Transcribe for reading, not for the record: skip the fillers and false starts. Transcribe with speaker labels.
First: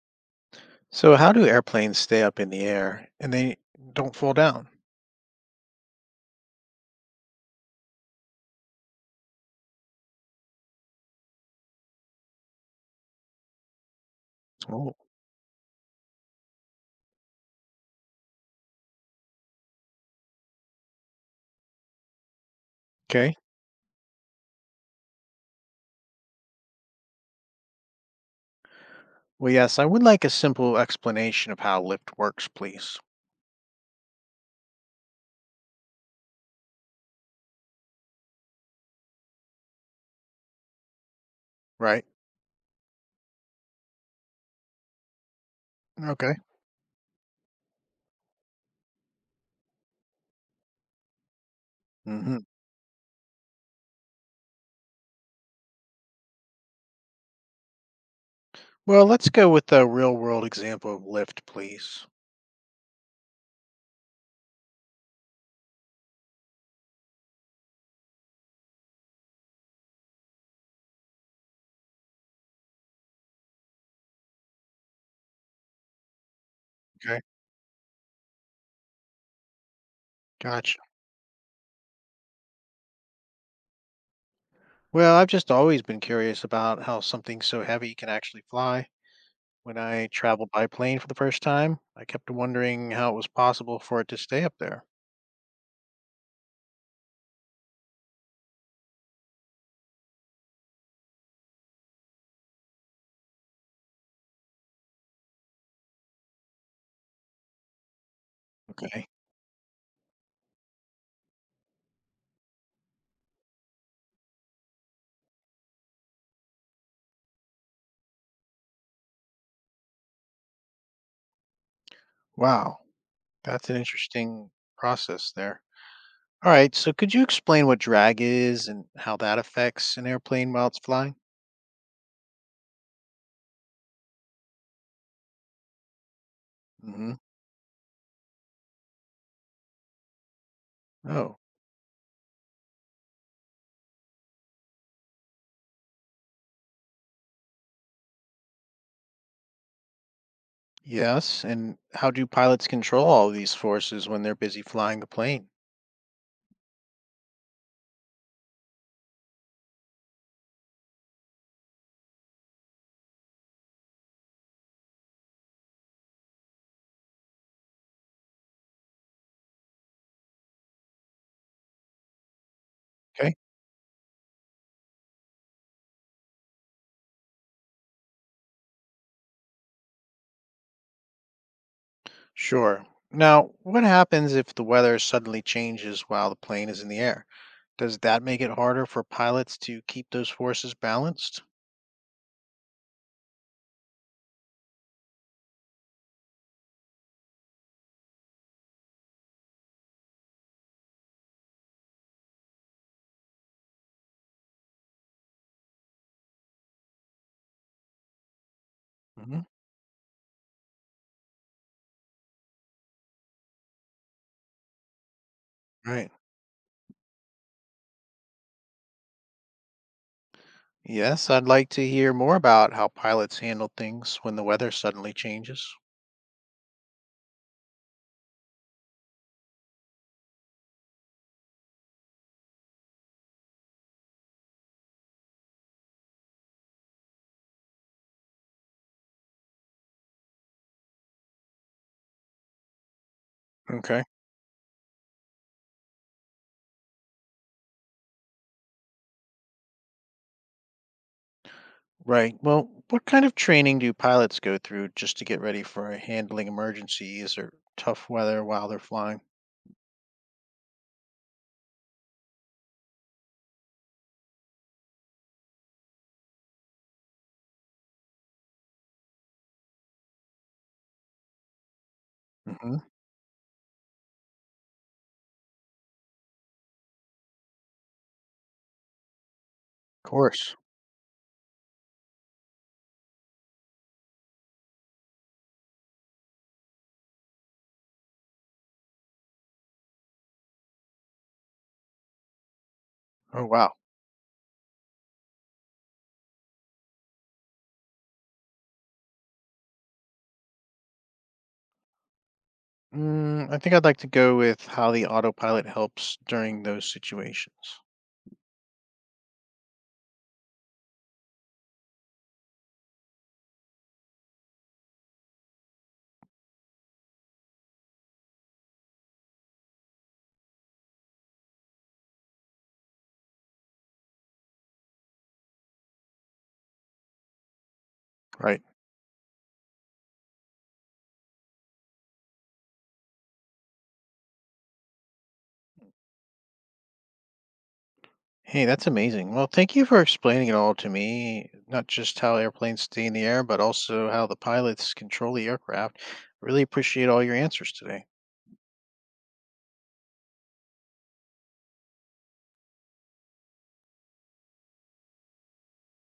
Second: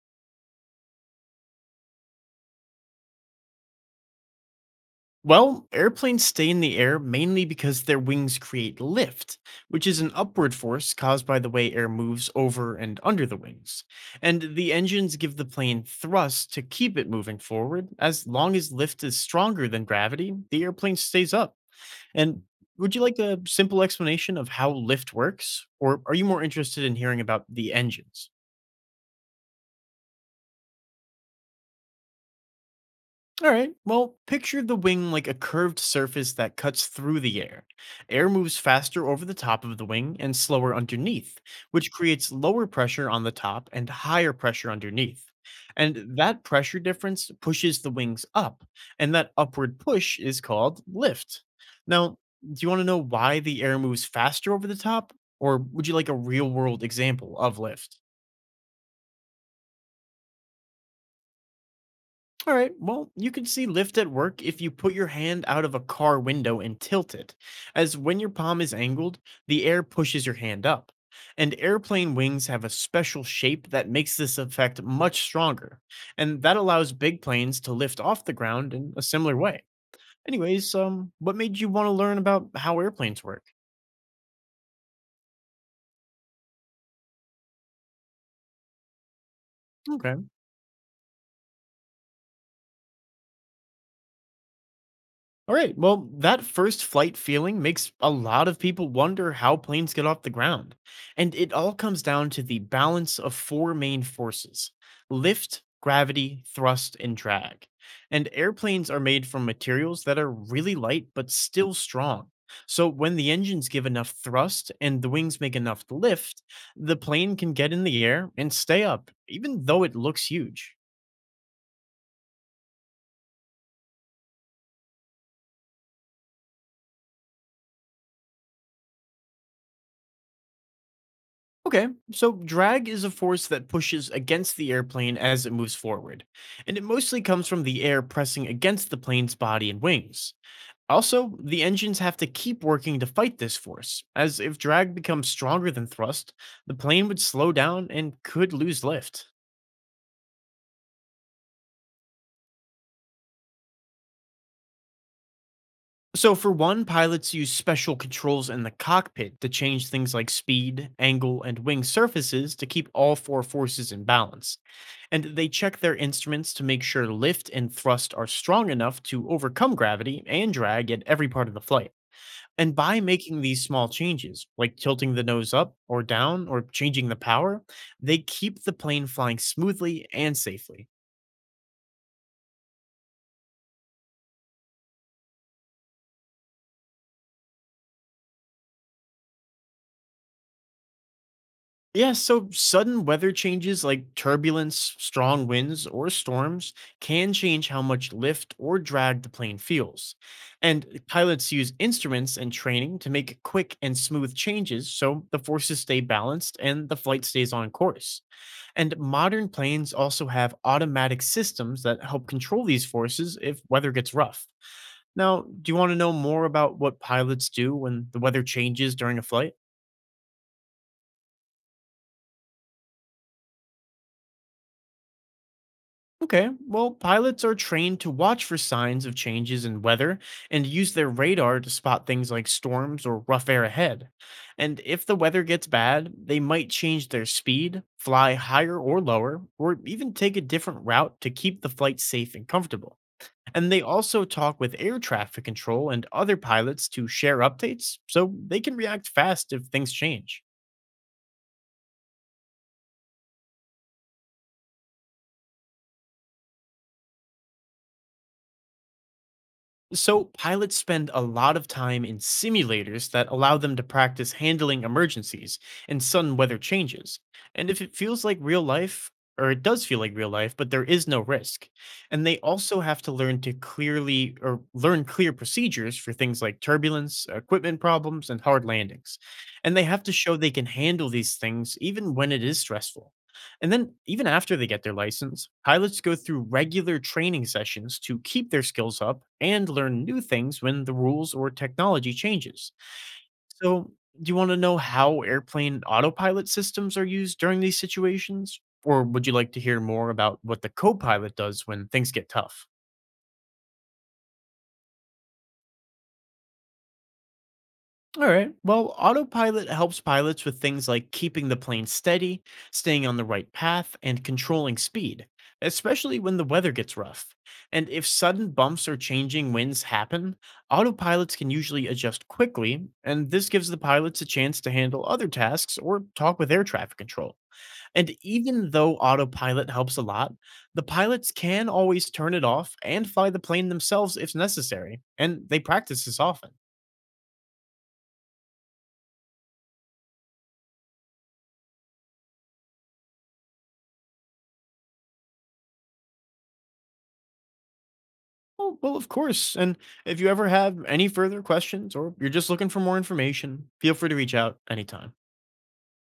Speaker 1: So how do airplanes stay up in the air and they don't fall down?
Speaker 2: Well, airplanes stay in the air mainly because their wings create lift, which is an upward force caused by the way air moves over and under the wings. And the
Speaker 1: Oh.
Speaker 2: engines give the plane thrust to keep it moving forward. As long as lift is stronger than gravity, the airplane stays up. And would you like
Speaker 1: Okay.
Speaker 2: a simple explanation of how lift works? Or are you more interested in hearing about the engines?
Speaker 1: Well, yes, I would like a simple explanation of how lift works, please.
Speaker 2: All right. Well, picture the wing like a curved surface that cuts through the air. Air moves faster over the top of the wing and slower underneath, which
Speaker 1: Right.
Speaker 2: creates lower pressure on the top and higher pressure underneath. And
Speaker 1: Okay.
Speaker 2: that pressure difference pushes the wings up, and that upward push is called lift. Now,
Speaker 1: Hmm.
Speaker 2: do you want to know why the air moves faster over the top, or would you like a real world example of lift?
Speaker 1: Well, let's go with a real world example of lift, please.
Speaker 2: All right, well, you can see lift at work if you put your hand out of a car window and tilt it, as when your palm is angled, the air pushes your hand up. And airplane wings have a special shape that makes this effect much stronger, and that allows big
Speaker 1: Okay.
Speaker 2: planes to lift off the ground in a similar way. Anyways,
Speaker 1: Gotcha.
Speaker 2: what made you want to learn about how airplanes work?
Speaker 1: Well, I've just always been curious about how something so heavy can actually fly. When I
Speaker 2: Okay.
Speaker 1: traveled by plane for the first time, I kept wondering how it was possible for it to stay up there.
Speaker 2: All right. Well, that first flight feeling makes a lot of people wonder how planes get off the ground. And it all comes down to the balance of four main forces lift, gravity, thrust, and drag. And airplanes are
Speaker 1: Okay.
Speaker 2: made from materials that are really light but still strong. So when the engines give enough thrust and the wings make enough lift, the plane can get in the air and stay up, even though it looks huge.
Speaker 1: Wow. That's an interesting process there. All right, so could you explain what drag is and how that affects an airplane while it's flying?
Speaker 2: Okay, so drag is a force that pushes against the airplane as it moves forward, and it
Speaker 1: Hmm.
Speaker 2: mostly comes from the air pressing against the plane's body and wings. Also,
Speaker 1: Oh,
Speaker 2: the engines have to keep working to fight this force, as if drag becomes stronger than thrust, the plane would slow down and could lose lift.
Speaker 1: yes. And how do pilots control all these forces when they're busy flying the plane?
Speaker 2: So, for one, pilots use special controls in the cockpit to change things like speed, angle, and wing surfaces to keep all four forces in balance. And they check their instruments to make sure lift and thrust are strong enough to overcome gravity and drag at every part of the flight. And by
Speaker 1: Okay,
Speaker 2: making these small changes, like tilting the nose up or down or changing the power, they keep the plane flying smoothly and safely.
Speaker 1: sure. Now, what happens if the weather suddenly changes while the plane is in the air? Does that make it harder for pilots to keep those forces balanced?
Speaker 2: Yeah, so sudden weather changes like turbulence, strong winds, or storms can change how much lift or drag the plane feels. And pilots use instruments and training to make quick and smooth changes so the forces stay balanced and the flight stays on course. And
Speaker 1: Hmm.
Speaker 2: modern planes also have automatic systems that help control these forces if weather gets rough. Now, do you want to
Speaker 1: Right.
Speaker 2: know more about what pilots do when the weather changes during a flight?
Speaker 1: Yes, I'd like to hear more about how pilots handle things when the weather suddenly changes.
Speaker 2: Okay, well, pilots are trained to watch for signs of changes in weather and use their radar to spot things like storms or rough air ahead. And if the weather gets bad, they might change their speed, fly higher or lower, or even take a different route to keep the flight safe and comfortable. And they
Speaker 1: Okay.
Speaker 2: also talk with air traffic control and other pilots to share updates so they can react fast if things change.
Speaker 1: Right. Well, what kind of training do pilots go through just to get ready for handling emergencies or tough weather while they're flying?
Speaker 2: So, pilots spend a lot of time in simulators that allow them to practice handling emergencies and sudden weather changes. And if it feels like real life, or it does feel like real life, but there is no risk. And they also
Speaker 1: Hmm.
Speaker 2: have to learn clear procedures for things like turbulence, equipment problems, and hard landings. And they have
Speaker 1: Of
Speaker 2: to show they
Speaker 1: course.
Speaker 2: can handle these things even when it is stressful. And then, even after they get their license, pilots go through regular training sessions to keep their skills up and learn new things when the rules or technology changes.
Speaker 1: Oh, wow.
Speaker 2: So, do you want to know how airplane autopilot systems are used during these situations? Or would you like to hear more about what the co pilot does when things get tough?
Speaker 1: Mm, I think I'd like to go with how the autopilot helps during those situations.
Speaker 2: All right. Well, autopilot helps pilots with things like keeping the plane steady, staying on the right path, and controlling speed, especially when the weather gets rough. And if sudden bumps or changing winds happen, autopilots can usually adjust quickly, and this gives the pilots a chance to handle other tasks or talk with air traffic control. And
Speaker 1: Right.
Speaker 2: even though autopilot helps a lot, the pilots can always turn it off and fly the plane themselves if necessary, and they practice this often.
Speaker 1: Hey, that's amazing. Well, thank you for explaining it all to me, not just how airplanes stay in the air, but also how the pilots control the aircraft. Really appreciate all your answers today.
Speaker 2: Oh, well, of course. And if you ever have any further questions or you're just looking for more information, feel free to reach out anytime.